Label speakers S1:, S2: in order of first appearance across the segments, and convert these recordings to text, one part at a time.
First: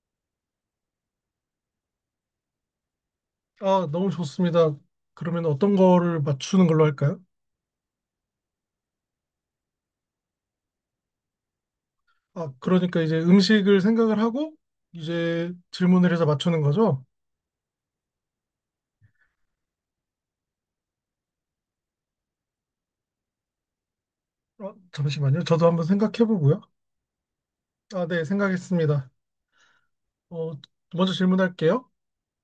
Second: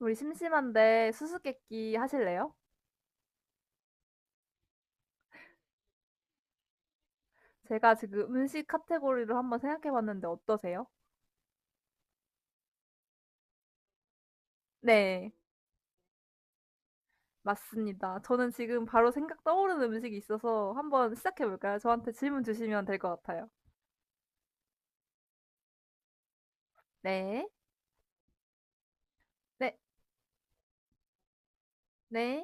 S1: 우리 심심한데 수수께끼 하실래요?
S2: 아, 너무 좋습니다. 그러면 어떤 거를 맞추는 걸로 할까요?
S1: 제가 지금 음식 카테고리를 한번 생각해봤는데 어떠세요?
S2: 아, 그러니까 이제 음식을 생각을 하고
S1: 네,
S2: 이제 질문을 해서 맞추는 거죠?
S1: 맞습니다. 저는 지금 바로 생각 떠오르는 음식이 있어서 한번 시작해볼까요? 저한테 질문 주시면 될 것 같아요.
S2: 잠시만요. 저도 한번 생각해 보고요.
S1: 네,
S2: 아, 네, 생각했습니다.
S1: 네,
S2: 어, 먼저 질문할게요.
S1: 네,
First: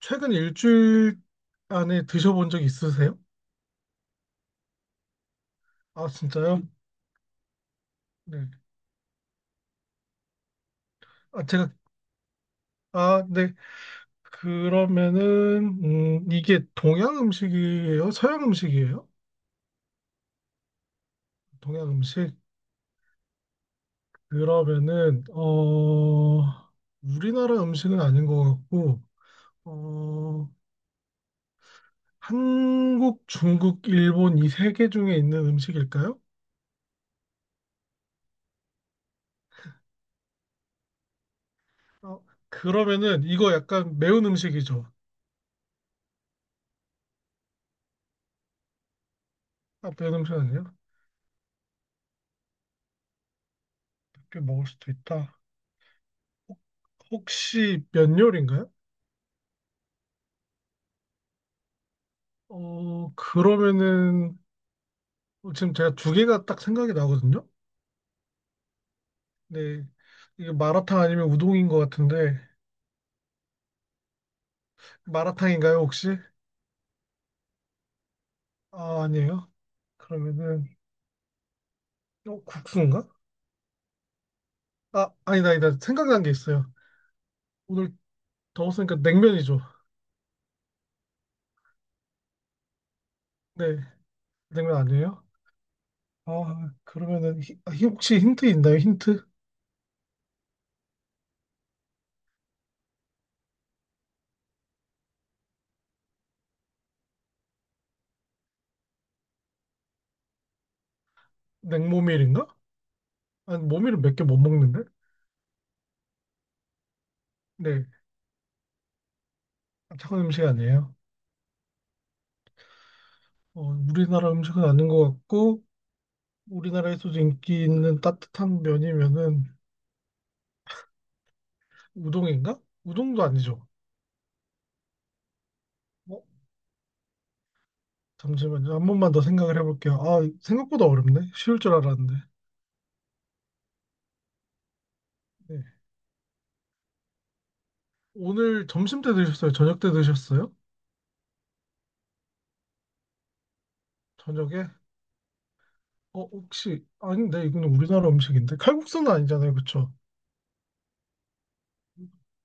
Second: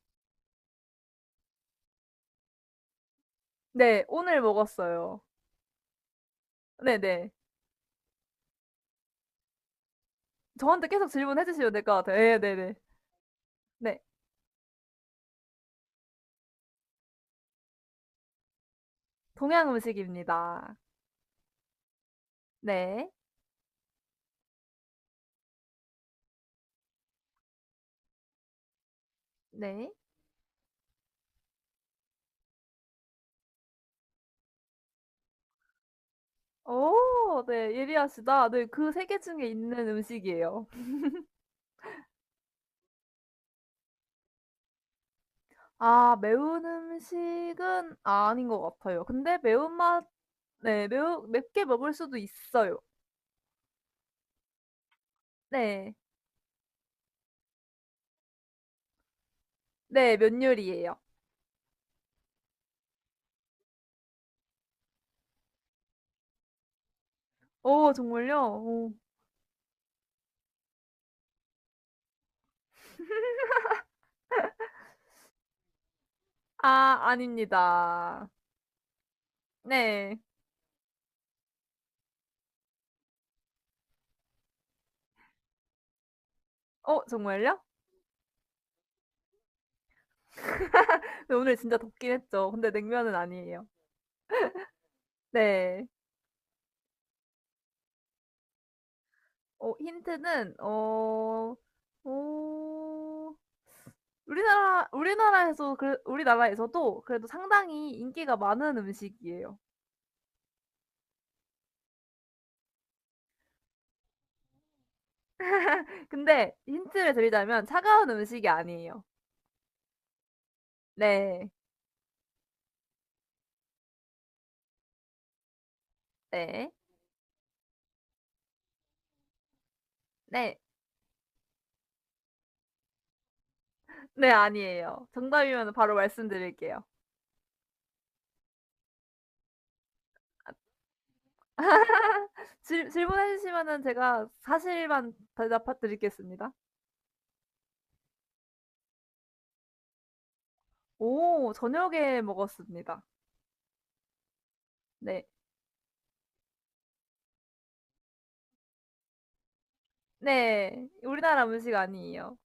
S2: 최근 일주일 안에 드셔본 적 있으세요?
S1: 네, 오늘 먹었어요.
S2: 아, 진짜요?
S1: 네, 네.
S2: 네.
S1: 저한테 계속
S2: 아, 제가,
S1: 질문해주시면 될 것 같아요. 네, 네, 네.
S2: 아, 네.
S1: 네,
S2: 그러면은, 이게 동양 음식이에요? 서양 음식이에요?
S1: 동양 음식입니다.
S2: 동양 음식?
S1: 네,
S2: 그러면은 우리나라 음식은 아닌 것 같고
S1: 네.
S2: 어 한국, 중국, 일본 이 세 개 중에 있는 음식일까요?
S1: 오, 네, 예리하시다. 네, 그 세 개 중에 있는 음식이에요.
S2: 어 그러면은 이거 약간 매운 음식이죠?
S1: 아 매운 음식은 아닌 것 같아요. 근데
S2: 아,
S1: 매운맛
S2: 매운 음식 아니에요?
S1: 네 매우 맵게 먹을 수도 있어요.
S2: 몇개 먹을 수도 있다.
S1: 네.
S2: 혹- 혹시 면 요리인가요?
S1: 네 면 요리예요.
S2: 그러면은 지금 제가 두 개가 딱 생각이 나거든요.
S1: 오 정말요? 오.
S2: 네. 이게 마라탕 아니면 우동인 것 같은데 마라탕인가요 혹시?
S1: 아 아닙니다.
S2: 아, 아니에요.
S1: 네.
S2: 그러면은 국수인가? 아, 아니다, 아니다. 생각난 게 있어요.
S1: 어 정말요?
S2: 오늘 더웠으니까 냉면이죠.
S1: 근데 오늘 진짜 덥긴 했죠. 근데 냉면은 아니에요.
S2: 네, 냉면 아니에요?
S1: 네.
S2: 아, 그러면은 혹시 힌트 있나요? 힌트?
S1: 어 힌트는 어 우리나라 우리나라에서 그 우리나라에서도 그래도 상당히 인기가 많은 음식이에요.
S2: 냉모밀인가? 아니, 모밀은 몇 개 못 먹는데?
S1: 근데 힌트를 드리자면
S2: 네,
S1: 차가운 음식이 아니에요.
S2: 차가운 음식 아니에요.
S1: 네.
S2: 어, 우리나라 음식은 아닌 것 같고,
S1: 네.
S2: 우리나라에서도 인기 있는 따뜻한 면이면은
S1: 네.
S2: 우동인가? 우동도 아니죠.
S1: 네, 아니에요. 정답이면 바로
S2: 어,
S1: 말씀드릴게요.
S2: 잠시만요. 한 번만 더 생각을 해볼게요. 아, 생각보다 어렵네. 쉬울 줄 알았는데.
S1: 질 질문해 주시면은 제가 사실만
S2: 네.
S1: 대답해 드리겠습니다.
S2: 오늘 점심 때 드셨어요? 저녁 때 드셨어요?
S1: 오, 저녁에 먹었습니다.
S2: 저녁에?
S1: 네.
S2: 혹시, 아닌데, 이거는 우리나라 음식인데? 칼국수는 아니잖아요, 그쵸?
S1: 네. 우리나라 음식 아니에요.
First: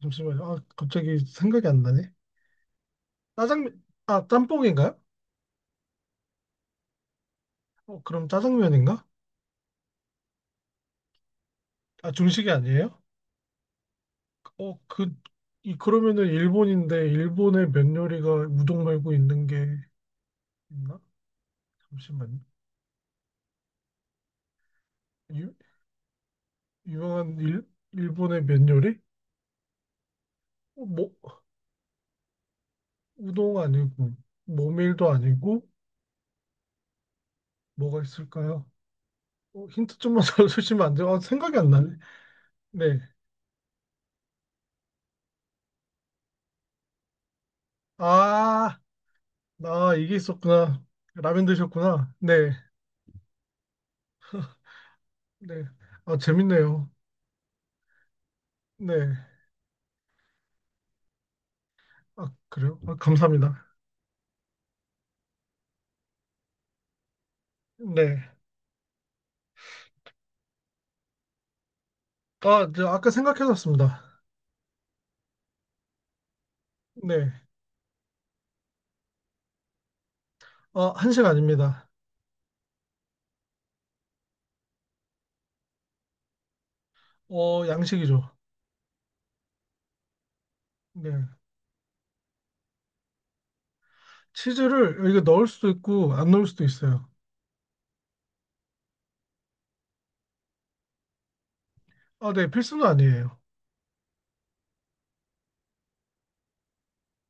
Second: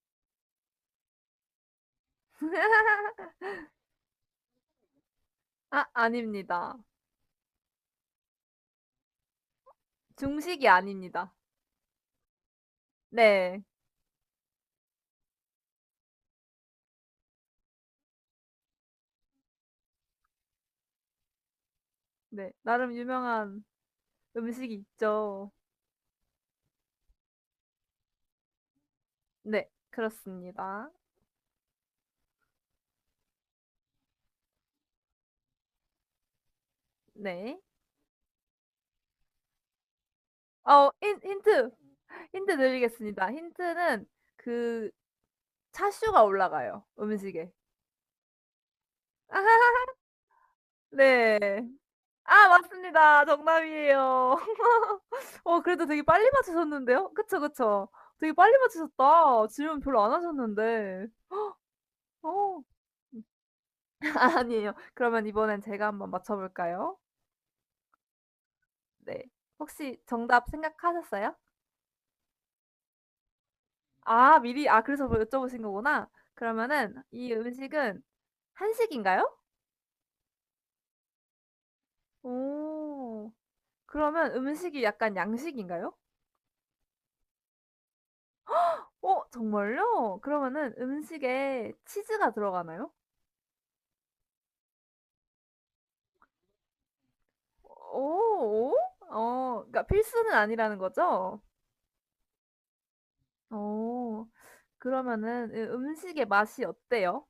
S2: 잠시만요. 아, 갑자기 생각이 안 나네. 짜장면, 아, 짬뽕인가요?
S1: 아, 아닙니다.
S2: 그럼 짜장면인가?
S1: 중식이 아닙니다.
S2: 아, 중식이 아니에요?
S1: 네.
S2: 어, 그, 그러면은 일본인데, 일본의 면 요리가 우동 말고 있는 게 있나? 잠시만요.
S1: 네. 나름 유명한 음식이 있죠.
S2: 유, 유명한 일본의 면 요리?
S1: 네.
S2: 어,
S1: 그렇습니다.
S2: 뭐, 우동 아니고, 모밀도 아니고,
S1: 네.
S2: 뭐가 있을까요? 어, 힌트 좀만 더 주시면
S1: 어
S2: 안 돼요?
S1: 힌
S2: 아, 생각이 안
S1: 힌트.
S2: 나네.
S1: 힌트
S2: 네.
S1: 드리겠습니다. 힌트는 그 차슈가 올라가요, 음식에.
S2: 아, 나 이게 있었구나.
S1: 네.
S2: 라면 드셨구나.
S1: 아
S2: 네,
S1: 맞습니다. 정답이에요. 어
S2: 네.
S1: 그래도 되게
S2: 아,
S1: 빨리
S2: 재밌네요.
S1: 맞추셨는데요? 그쵸, 그쵸. 되게 빨리
S2: 네.
S1: 맞추셨다. 질문 별로 안 하셨는데.
S2: 아,
S1: 어.
S2: 그래요? 아, 감사합니다.
S1: 아니에요. 그러면 이번엔 제가 한번 맞춰볼까요?
S2: 네.
S1: 네. 혹시 정답 생각하셨어요?
S2: 아, 저 아까 생각해놨습니다.
S1: 아 미리, 아 그래서 뭐 여쭤보신 거구나. 그러면은 이
S2: 네.
S1: 음식은 한식인가요?
S2: 아, 한식 아닙니다.
S1: 오... 그러면 음식이 약간 양식인가요?
S2: 어, 양식이죠.
S1: 어 정말요? 그러면은
S2: 네.
S1: 음식에 치즈가 들어가나요?
S2: 치즈를 여기 넣을 수도 있고, 안 넣을 수도 있어요.
S1: 오 오? 어 그러니까 필수는 아니라는 거죠?
S2: 아, 네. 필수는 아니에요.
S1: 어. 그러면은 음식의 맛이 어때요?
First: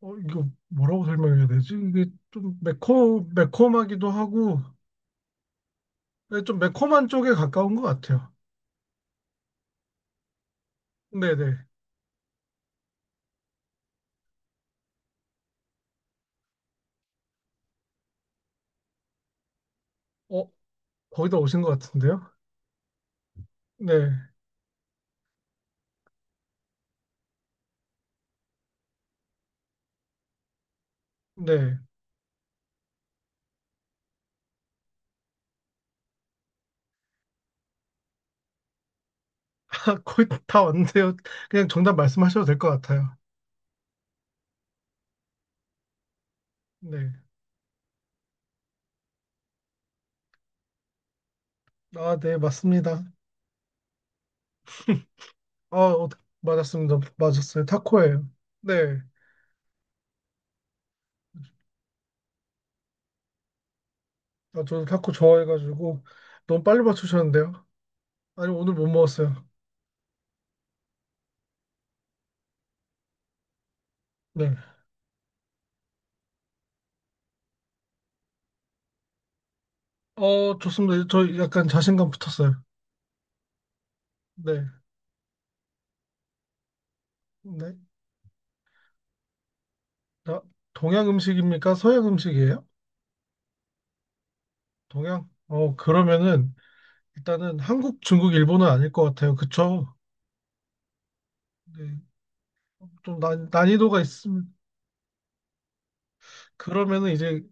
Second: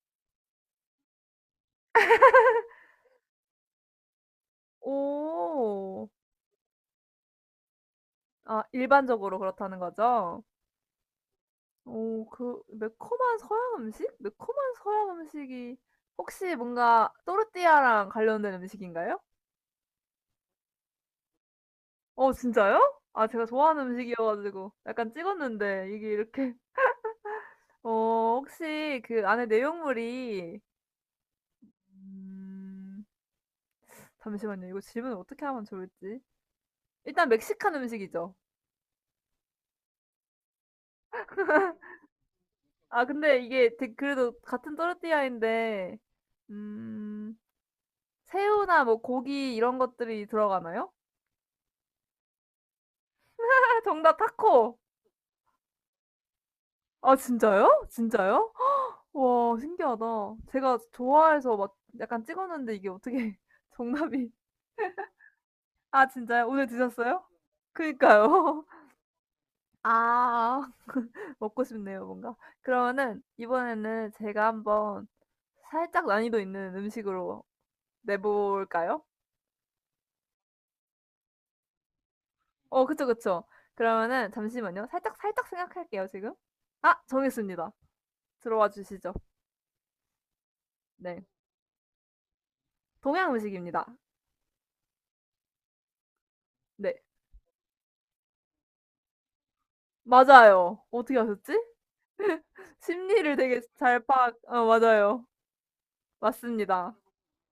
S2: 어, 이거 뭐라고 설명해야 되지? 이게 좀 매콤하기도 하고,
S1: 오.
S2: 네, 좀 매콤한 쪽에 가까운 것 같아요.
S1: 아 일반적으로 그렇다는 거죠?
S2: 네네.
S1: 오 그 매콤한 서양 음식? 매콤한 서양 음식이 혹시 뭔가 또르띠아랑 관련된 음식인가요?
S2: 어, 거기다 오신 것 같은데요?
S1: 어 진짜요? 아 제가 좋아하는 음식이어
S2: 네.
S1: 가지고 약간 찍었는데 이게 이렇게 어 혹시 그 안에 내용물이
S2: 네.
S1: 음 잠시만요. 이거 질문을 어떻게 하면 좋을지. 일단 멕시칸 음식이죠.
S2: 거의 다 왔는데요. 그냥 정답 말씀하셔도 될 것
S1: 아
S2: 같아요.
S1: 근데 이게 되 그래도 같은 또르띠아인데
S2: 네.
S1: 음 새우나 뭐 고기 이런 것들이 들어가나요?
S2: 아, 네, 맞습니다.
S1: 아 정답 타코.
S2: 아, 어, 맞았습니다.
S1: 아
S2: 맞았어요.
S1: 진짜요?
S2: 타코예요.
S1: 진짜요?
S2: 네.
S1: 와 신기하다. 제가 좋아해서 막 약간 찍었는데 이게 어떻게 정답이
S2: 아, 저도 타코 좋아해가지고
S1: 아 진짜요?
S2: 너무
S1: 오늘
S2: 빨리
S1: 드셨어요?
S2: 맞추셨는데요. 아니,
S1: 그니까요.
S2: 오늘 못 먹었어요.
S1: 아. 먹고 싶네요 뭔가. 그러면은 이번에는 제가
S2: 네.
S1: 한번 살짝 난이도 있는 음식으로 내볼까요?
S2: 어, 좋습니다. 저 약간 자신감 붙었어요.
S1: 어 그쵸, 그쵸. 그러면은
S2: 네.
S1: 잠시만요. 살짝 살짝 생각할게요 지금. 아 정했습니다.
S2: 네.
S1: 들어와 주시죠.
S2: 아, 동양
S1: 네.
S2: 음식입니까? 서양 음식이에요?
S1: 동양 음식입니다.
S2: 동양? 그러면은
S1: 네.
S2: 일단은 한국, 중국, 일본은 아닐 것 같아요. 그쵸?
S1: 맞아요. 어떻게 아셨지?
S2: 네. 좀
S1: 심리를
S2: 난,
S1: 되게 잘
S2: 난이도가
S1: 파악
S2: 있음.
S1: 어 맞아요. 맞습니다.
S2: 그러면은 이제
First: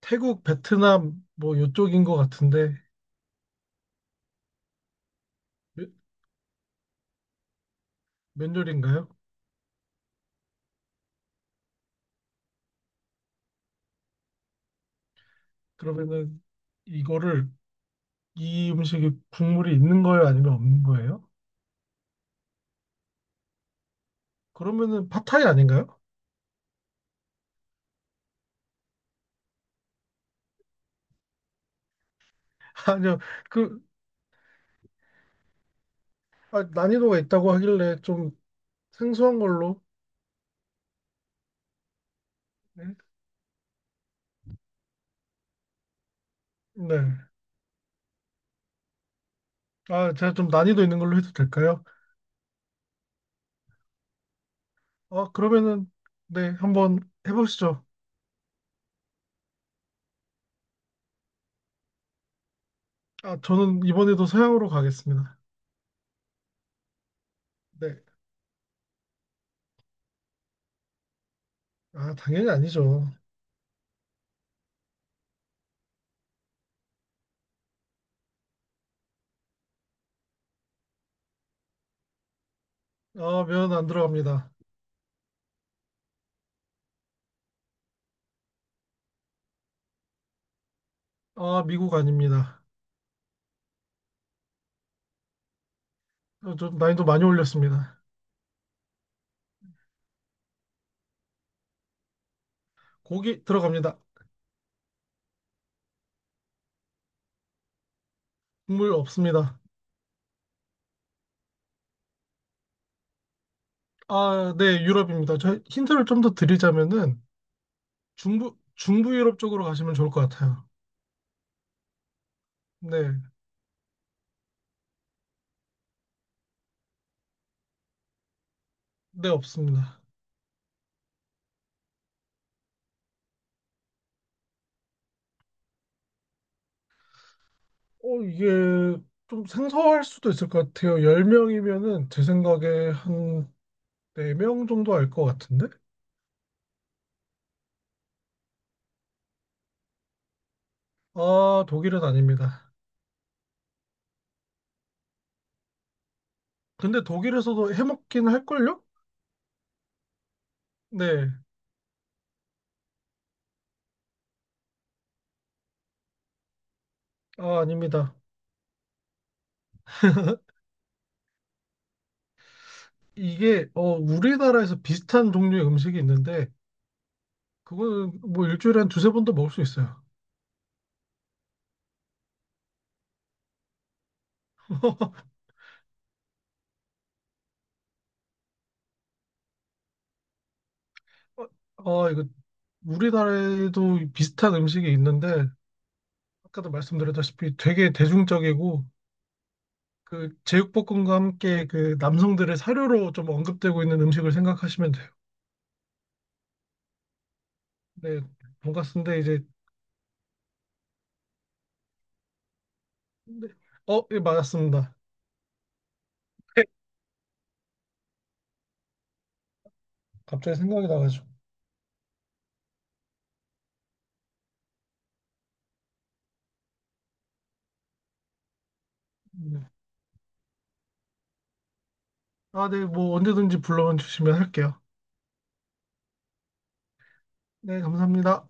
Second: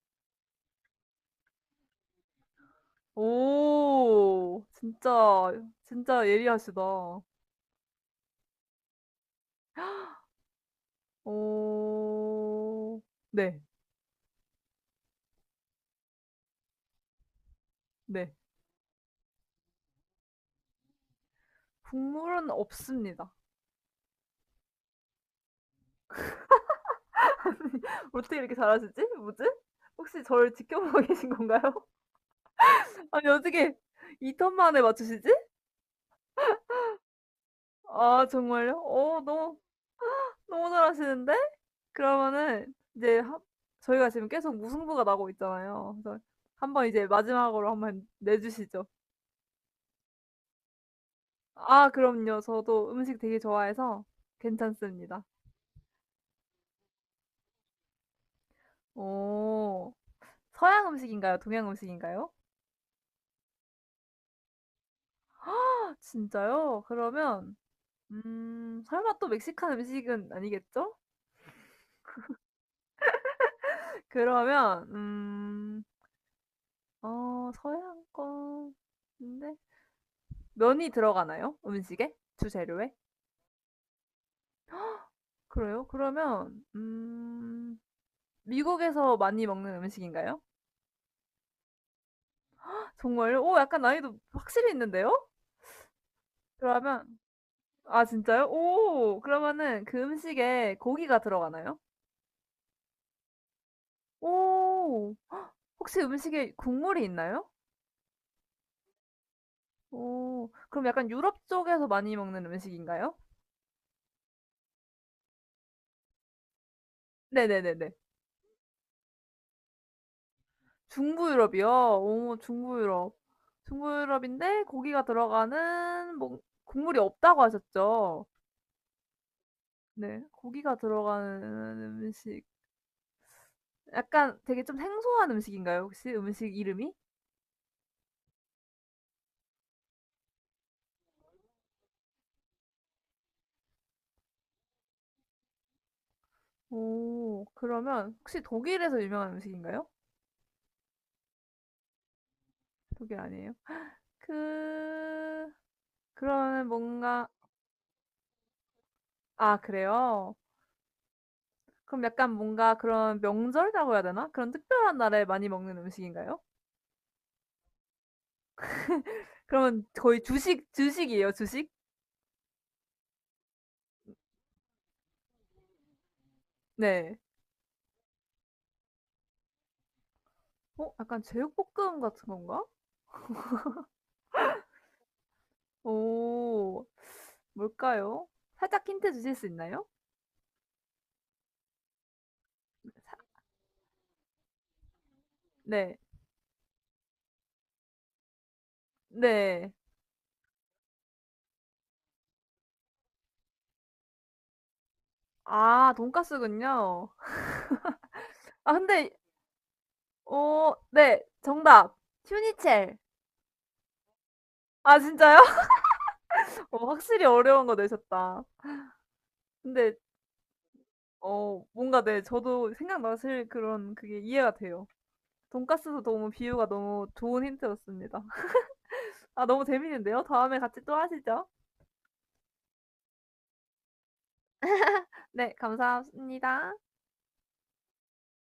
S2: 태국, 베트남 뭐 요쪽인 것 같은데
S1: 오. 진짜
S2: 면-
S1: 진짜 예리하시다.
S2: 면요리인가요?
S1: 어. 네.
S2: 그러면은 이거를
S1: 네.
S2: 이 음식이 국물이 있는 거예요? 아니면 없는 거예요?
S1: 국물은 없습니다.
S2: 그러면은 팟타이 아닌가요?
S1: 어떻게 이렇게 잘하시지 뭐지? 혹시 저를 지켜보고 계신 건가요?
S2: 아니요.
S1: 아니 어떻게
S2: 그
S1: 2턴 만에 맞추시지?
S2: 아, 난이도가 있다고 하길래
S1: 아
S2: 좀
S1: 정말요? 어
S2: 생소한
S1: 너무
S2: 걸로.
S1: 너무 잘하시는데? 그러면은
S2: 네.
S1: 이제 하 저희가 지금 계속 무승부가 나고 있잖아요. 그래서 한번 이제
S2: 네.
S1: 마지막으로 한번 내 주시죠.
S2: 아, 제가 좀 난이도 있는 걸로 해도 될까요?
S1: 아 그럼요. 저도 음식 되게 좋아해서 괜찮습니다.
S2: 아, 그러면은 네, 한번 해보시죠.
S1: 오... 서양 음식인가요? 동양 음식인가요?
S2: 아, 저는 이번에도 서양으로 가겠습니다.
S1: 진짜요? 그러면
S2: 네.
S1: 설마 또 멕시칸 음식은 아니겠죠?
S2: 아, 당연히 아니죠.
S1: 그러면 서양 건데 면이 들어가나요? 음식에? 주재료에?
S2: 아, 면 안 들어갑니다.
S1: 그래요? 그러면 미국에서 많이 먹는 음식인가요?
S2: 아, 미국 아닙니다.
S1: 정말요? 오 약간 난이도 확실히 있는데요?
S2: 어, 좀 난이도
S1: 그러면
S2: 많이 올렸습니다.
S1: 아 진짜요? 오 그러면은 그 음식에 고기가 들어가나요?
S2: 고기 들어갑니다.
S1: 오 혹시 음식에 국물이 있나요?
S2: 국물 없습니다.
S1: 오. 그럼 약간 유럽 쪽에서 많이 먹는 음식인가요?
S2: 아, 네, 유럽입니다. 저 힌트를 좀 더 드리자면은
S1: 네네네네.
S2: 중부 유럽 쪽으로 가시면 좋을 것 같아요.
S1: 중부 유럽이요? 오 중부
S2: 네,
S1: 유럽. 중부 유럽인데 고기가 들어가는 뭔 국물이 없다고 하셨죠?
S2: 네, 없습니다.
S1: 네. 고기가 들어가는 음식. 약간 되게 좀 생소한 음식인가요, 혹시 음식 이름이?
S2: 어, 이게 좀 생소할 수도 있을 것 같아요. 10명이면은 제 생각에 한 4명 정도 알 것 같은데?
S1: 오. 그러면 혹시 독일에서 유명한 음식인가요?
S2: 아, 독일은 아닙니다.
S1: 독일 아니에요? 그 그러면
S2: 근데
S1: 뭔가
S2: 독일에서도 해먹긴 할걸요?
S1: 아 그래요?
S2: 네,
S1: 그럼 약간 뭔가 그런 명절이라고 해야 되나? 그런 특별한 날에 많이 먹는 음식인가요?
S2: 아, 아닙니다.
S1: 그러면 거의 주식이에요, 주식?
S2: 이게 우리나라에서 비슷한 종류의 음식이 있는데
S1: 네.
S2: 그거는 뭐 일주일에 한 두세 번도 먹을 수 있어요.
S1: 어 약간 제육볶음 같은 건가? 오. 뭘까요? 살짝 힌트 주실 수 있나요?
S2: 어 이거
S1: 사
S2: 우리나라에도 비슷한 음식이 있는데
S1: 네.
S2: 아까도 말씀드렸다시피 되게 대중적이고
S1: 네.
S2: 그 제육볶음과 함께 그 남성들의 사료로 좀 언급되고 있는 음식을 생각하시면 돼요.
S1: 아 돈까스군요.
S2: 네,
S1: 아 근데
S2: 돈가스인데 이제
S1: 어 네. 정답. 튜니첼
S2: 네. 맞았습니다.
S1: 아 진짜요?
S2: 네.
S1: 어 확실히 어려운 거 내셨다. 근데
S2: 갑자기 생각이 나가지고.
S1: 어 뭔가 네 저도 생각나실 그런 그게 이해가 돼요. 돈가스도 너무 비유가 너무 좋은 힌트였습니다. 아,
S2: 네.
S1: 너무 재밌는데요? 다음에 같이 또 하시죠.
S2: 아, 네, 뭐 언제든지 불러 주시면 할게요.
S1: 네, 감사합니다.
S2: 네, 감사합니다.